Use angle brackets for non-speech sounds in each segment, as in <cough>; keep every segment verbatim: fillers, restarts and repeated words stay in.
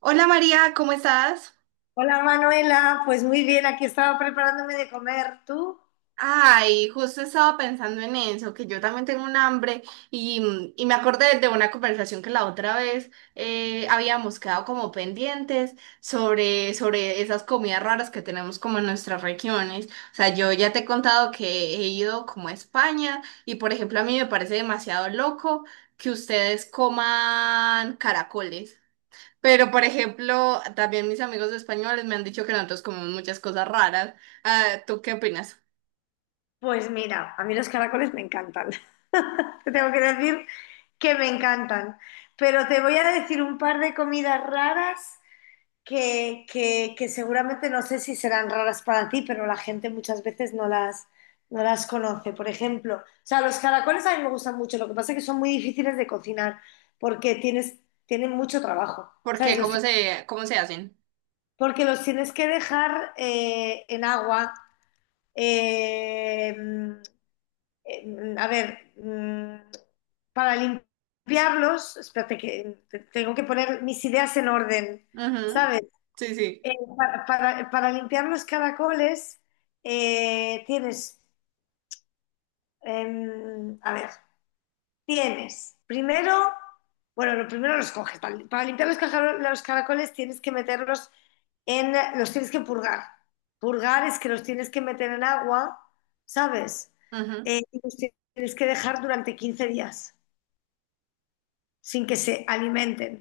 Hola María, ¿cómo estás? Hola Manuela, pues muy bien, aquí estaba preparándome de comer. ¿Tú? Ay, justo estaba pensando en eso, que yo también tengo un hambre y, y me acordé de una conversación que la otra vez eh, habíamos quedado como pendientes sobre, sobre esas comidas raras que tenemos como en nuestras regiones. O sea, yo ya te he contado que he ido como a España y por ejemplo a mí me parece demasiado loco que ustedes coman caracoles. Pero, por ejemplo, también mis amigos españoles me han dicho que nosotros comemos muchas cosas raras. Ah, ¿tú qué opinas? Pues mira, a mí los caracoles me encantan. <laughs> Te tengo que decir que me encantan. Pero te voy a decir un par de comidas raras que, que- que seguramente no sé si serán raras para ti, pero la gente muchas veces no las, no las conoce. Por ejemplo, o sea, los caracoles a mí me gustan mucho, lo que pasa es que son muy difíciles de cocinar porque tienes, tienen mucho trabajo. ¿Por qué? ¿Sabes? Los ¿Cómo se, cómo se hacen? porque los tienes que dejar eh, en agua. eh, mm, eh, a ver, mm, para limpiarlos, espérate que te- tengo que poner mis ideas en orden, Ujú. ¿sabes? Sí, sí. Eh, para, para- para limpiar los caracoles eh, tienes, em, a ver. Tienes, primero, bueno, lo primero los coges. Para, para limpiar los, cajar- los caracoles tienes que meterlos en, los tienes que purgar. Purgar es que los tienes que meter en agua, ¿sabes? Ujú. Eh, y los tienes que dejar durante quince días sin que se alimenten,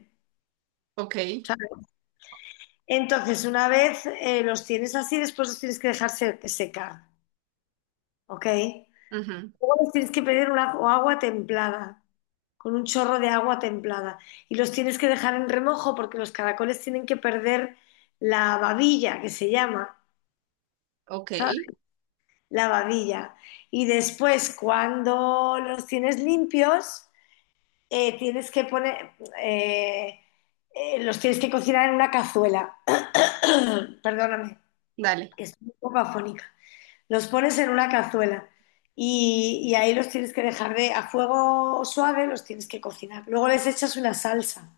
Ok. ¿sabes? Entonces, una vez eh, los tienes así, después los tienes que dejar se- secar, ¿ok? Luego Ujú. les tienes que pedir una o agua templada, con un chorro de agua templada. Y los tienes que dejar en remojo porque los caracoles tienen que perder la babilla, que se llama, Ok. ¿sabes? La babilla. Y después, cuando los tienes limpios, eh, tienes que poner, eh, eh, los tienes que cocinar en una cazuela. <clears throat> Perdóname, Dale. que estoy un poco afónica. Los pones en una cazuela y, y ahí los tienes que dejar de, a fuego suave, los tienes que cocinar. Luego les echas una salsa,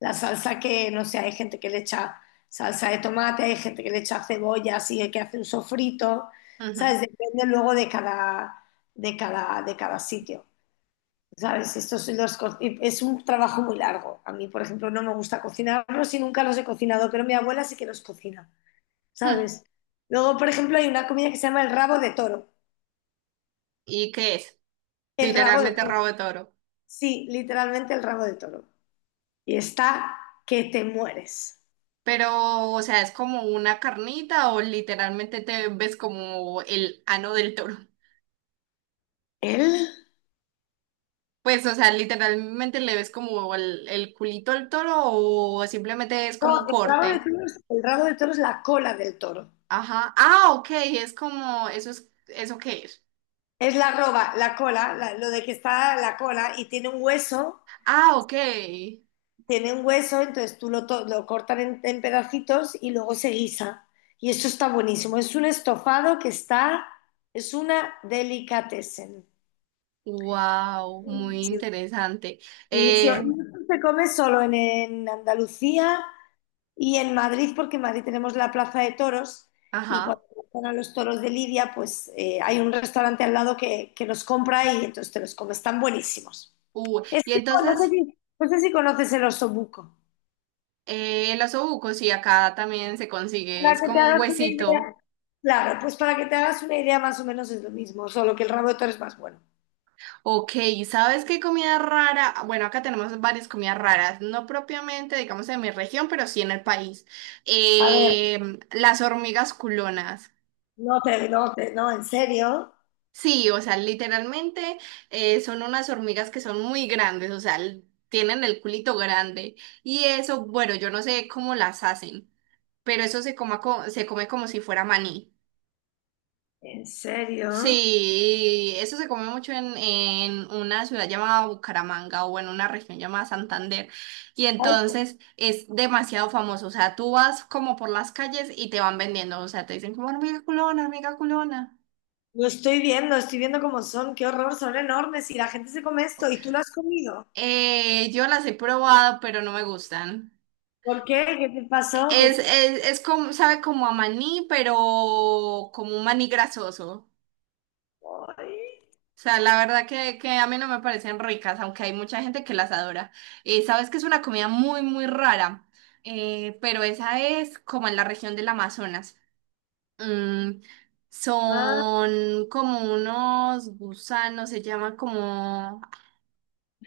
la salsa que, no sé, hay gente que le echa salsa de tomate, hay gente que le echa cebolla, así que hace un sofrito, ¿sabes? Ujú. Depende luego de cada, de cada, de cada sitio. ¿Sabes? Estos los co- es un trabajo muy largo. A mí, por ejemplo, no me gusta cocinarlos y nunca los he cocinado, pero mi abuela sí que los cocina, Hm. ¿sabes? Luego, por ejemplo, hay una comida que se llama el rabo de toro. ¿Y qué es? El rabo de Literalmente toro. rabo de toro. Sí, literalmente el rabo de toro. Y está que te mueres. Pero, o sea, ¿es como una carnita o literalmente te ves como el ano del toro? ¿El? Pues, o sea, literalmente le ves como el, el culito al toro o simplemente es como No, un el rabo de corte. toro es, el rabo de toro es la cola del toro. Ajá. Ah, ok, es como, eso es, ¿eso qué es? Es la roba, la cola, la- lo de que está la cola y tiene un hueso, Ah, ok. tiene un hueso, entonces tú lo, to- lo cortan en, en pedacitos y luego se guisa. Y eso está buenísimo. Es un estofado que está, es una delicatessen. Wow, muy Buenísimo. interesante. Buenísimo. Eh, Y esto se come solo en, en Andalucía y en Madrid, porque en Madrid tenemos la Plaza de Toros y ajá. cuando van a los toros de Lidia, pues eh, hay un restaurante al lado que, que los compra y entonces te los comes. Están buenísimos. Uh, Es y que no no sé entonces, si, no sé si conoces el osobuco. eh, los osobuco, sí, acá también se consigue, Para es que te como un hagas una idea. huesito. Claro, pues para que te hagas una idea más o menos es lo mismo, solo que el rabo de toro es más bueno. Ok, ¿sabes qué comida rara? Bueno, acá tenemos varias comidas raras, no propiamente, digamos, en mi región, pero sí en el país. A ver, Eh, las hormigas culonas. no te, no te, no, en serio, Sí, o sea, literalmente eh, son unas hormigas que son muy grandes, o sea, l- tienen el culito grande. Y eso, bueno, yo no sé cómo las hacen, pero eso se coma co- se come como si fuera maní. en serio. Sí, eso se come mucho en, en una ciudad llamada Bucaramanga o en una región llamada Santander. Y Ay, entonces es demasiado famoso. O sea, tú vas como por las calles y te van vendiendo. O sea, te dicen como hormiga culona, hormiga culona. lo estoy viendo, estoy viendo cómo son, qué horror, son enormes y la gente se come esto y tú lo has comido. Eh, yo las he probado, pero no me gustan. ¿Por qué? ¿Qué te pasó? ¿Qué Es, se- es, es como, sabe como a maní, pero como un maní grasoso. Ay, O sea, la verdad que, que a mí no me parecen ricas, aunque hay mucha gente que las adora. Eh, sabes que es una comida muy, muy rara. Eh, pero esa es como en la región del Amazonas. Mm, ah, son como unos gusanos, se llaman como…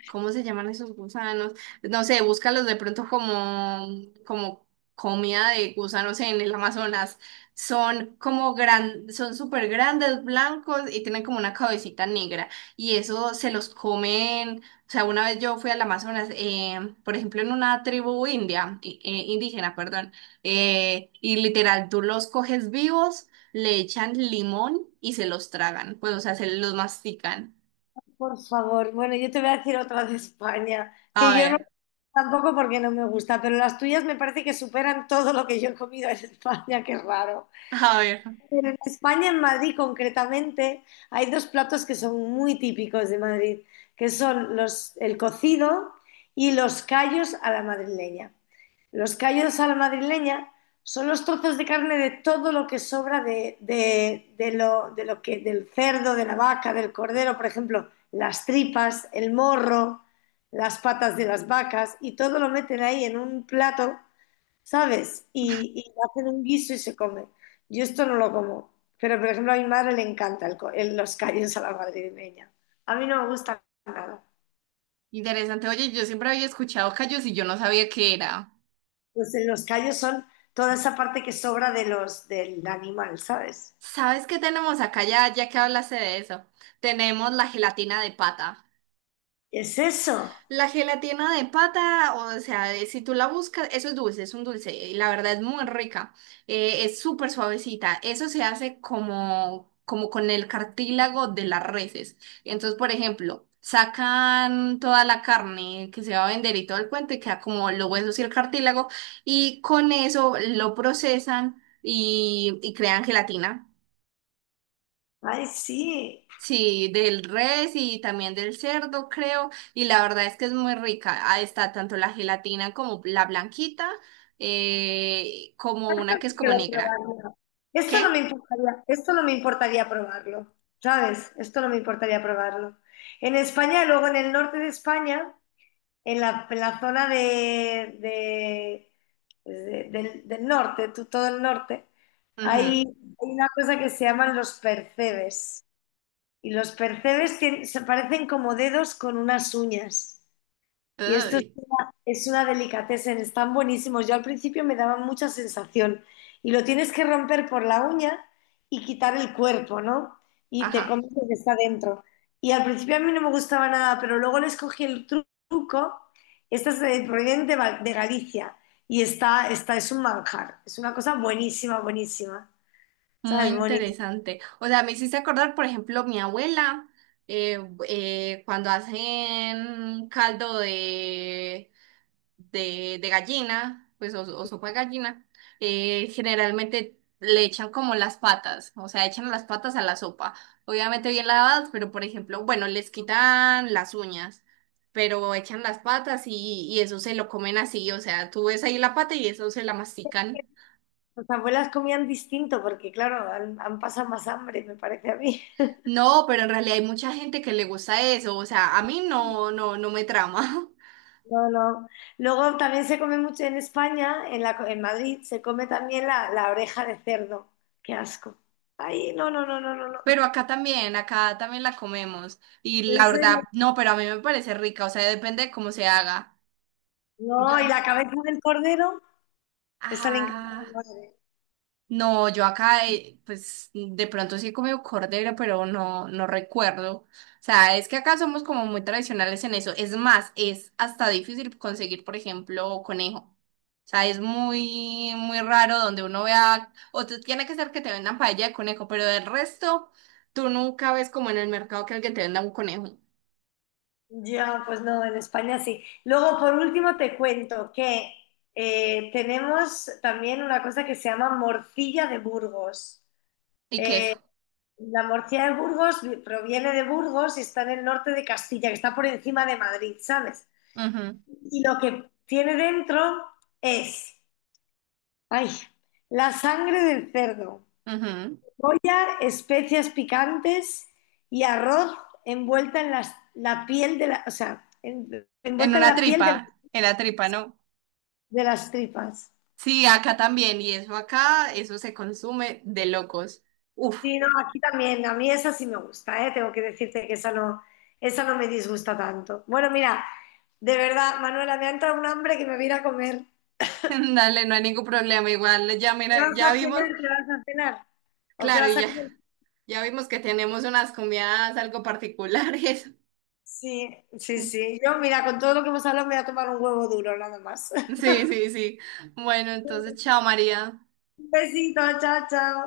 ¿Cómo se llaman esos gusanos? No sé, búscalos de pronto como, como comida de gusanos en el Amazonas. Son como gran, son súper grandes, blancos y tienen como una cabecita negra. Y eso se los comen. O sea, una vez yo fui al Amazonas, eh, por ejemplo, en una tribu india, i- eh, indígena, perdón, eh, y literal, tú los coges vivos, le echan limón y se los tragan. Pues, o sea, se los mastican. por favor. Bueno, yo te voy a decir otra de España, A que yo no ver, tampoco porque no me gusta, pero las tuyas me parece que superan todo lo que yo he comido en España, qué raro. a ver. Pero en España, en Madrid concretamente, hay dos platos que son muy típicos de Madrid, que son los, el cocido y los callos a la madrileña. Los callos a la madrileña son los trozos de carne de todo lo que sobra de, de- de lo, de lo que, del cerdo, de la vaca, del cordero, por ejemplo, las tripas, el morro, las patas de las vacas, y todo lo meten ahí en un plato, ¿sabes? Y, y hacen un guiso y se come. Yo esto no lo como, pero por ejemplo a mi madre le encanta el co- el- los callos a la madrileña. A mí no me gusta nada. Interesante. Oye, yo siempre había escuchado callos y yo no sabía qué era. Pues en los callos son toda esa parte que sobra de los, del animal, ¿sabes? ¿Sabes qué tenemos acá ya, ya que hablaste de eso? Tenemos la gelatina de pata. Es eso. La gelatina de pata, o sea, de- si tú la buscas, eso es dulce, es un dulce, y la verdad es muy rica, eh, es súper suavecita, eso se hace como, como con el cartílago de las reses. Entonces, por ejemplo, sacan toda la carne que se va a vender y todo el cuento, y queda como los huesos y el cartílago, y con eso lo procesan y, y crean gelatina. Ay, sí. Sí, del res y también del cerdo, creo. Y la verdad es que es muy rica. Ah, está tanto la gelatina como la blanquita, eh, como una que es como Quiero negra. probarlo. Esto no me ¿Qué? importaría, esto no me importaría probarlo, ¿sabes? Esto no me importaría probarlo. En España, luego en el norte de España, en la, en la zona de, de- pues, de- del, del norte, tú- todo el norte, hay, hay Ujú. una cosa que se llaman los percebes. Y los percebes tien- se parecen como dedos con unas uñas. Y esto es Ay. es una delicatessen, están buenísimos. Yo al principio me daban mucha sensación. Y lo tienes que romper por la uña y quitar el cuerpo, ¿no? Y te Ajá. comes lo que está dentro. Y al principio a mí no me gustaba nada, pero luego les cogí el tru- truco. Esta es de, provienen de, Val- de Galicia. Y está, está, es un manjar. Es una cosa buenísima, buenísima. Muy ¿Sabes? Buenísima. interesante. O sea, me hiciste acordar, por ejemplo, mi abuela, eh, eh, cuando hacen caldo de de, de gallina, pues o, o sopa de gallina, eh, generalmente le echan como las patas, o sea, echan las patas a la sopa. Obviamente bien lavadas, pero por ejemplo, bueno, les quitan las uñas, pero echan las patas y, y eso se lo comen así, o sea, tú ves ahí la pata y eso se la mastican. Las abuelas comían distinto porque, claro, han, han pasado más hambre, me parece a mí. No, pero en realidad hay mucha gente que le gusta eso, o sea, a mí no, no, no me trama. <laughs> No, no. Luego también se come mucho en España, en, la, co- en Madrid, se come también la, la oreja de cerdo. Qué asco. Ay, no, no, no, no, no, no. Pero acá también, acá también la comemos. Y En la verdad, serio. no, pero a mí me parece rica, o sea, depende de cómo se haga. Yo, No, y n- la cabeza del cordero, esa le encanta ah, a mi madre. no, yo acá, eh, pues de pronto sí he comido cordero, pero no, no recuerdo. O sea, es que acá somos como muy tradicionales en eso. Es más, es hasta difícil conseguir, por ejemplo, conejo. O sea, es muy, muy raro donde uno vea, o tú- tiene que ser que te vendan paella de conejo, pero del resto, tú nunca ves como en el mercado que alguien te venda un conejo Ya, pues no, en España sí. Luego, por último, te cuento que eh, tenemos también una cosa que se llama morcilla de Burgos. y Eh, queso. La morcilla de Burgos proviene de Burgos y está en el norte de Castilla, que está por encima de Madrid, ¿sabes? Ujú, Y lo que tiene dentro es, ay, la sangre del cerdo, ujú. cebolla, especias picantes y arroz envuelta en las- la piel de la, o sea, en- En envuelta en una la piel de, tripa, en la tripa, ¿no? de las tripas. Sí, acá también, y eso acá, eso se consume de locos. Uf. Sí, no, aquí también. A mí esa sí me gusta, ¿eh? Tengo que decirte que esa no, esa no me disgusta tanto. Bueno, mira, de verdad, Manuela, me ha entrado un hambre que me voy a ir a comer. <laughs> Dale, no hay ningún problema, igual ya ¿Qué mira, vas ya a cenar? vimos, ¿Qué vas a cenar? ¿O qué claro, vas y a ya, comer? ya vimos que tenemos unas comidas algo particulares. Sí, sí, <laughs> sí. Yo, mira, con todo lo que hemos hablado me voy a tomar un huevo duro, nada más. <laughs> Sí, sí, sí. Bueno, entonces, chao María. Un besito, chao, chao.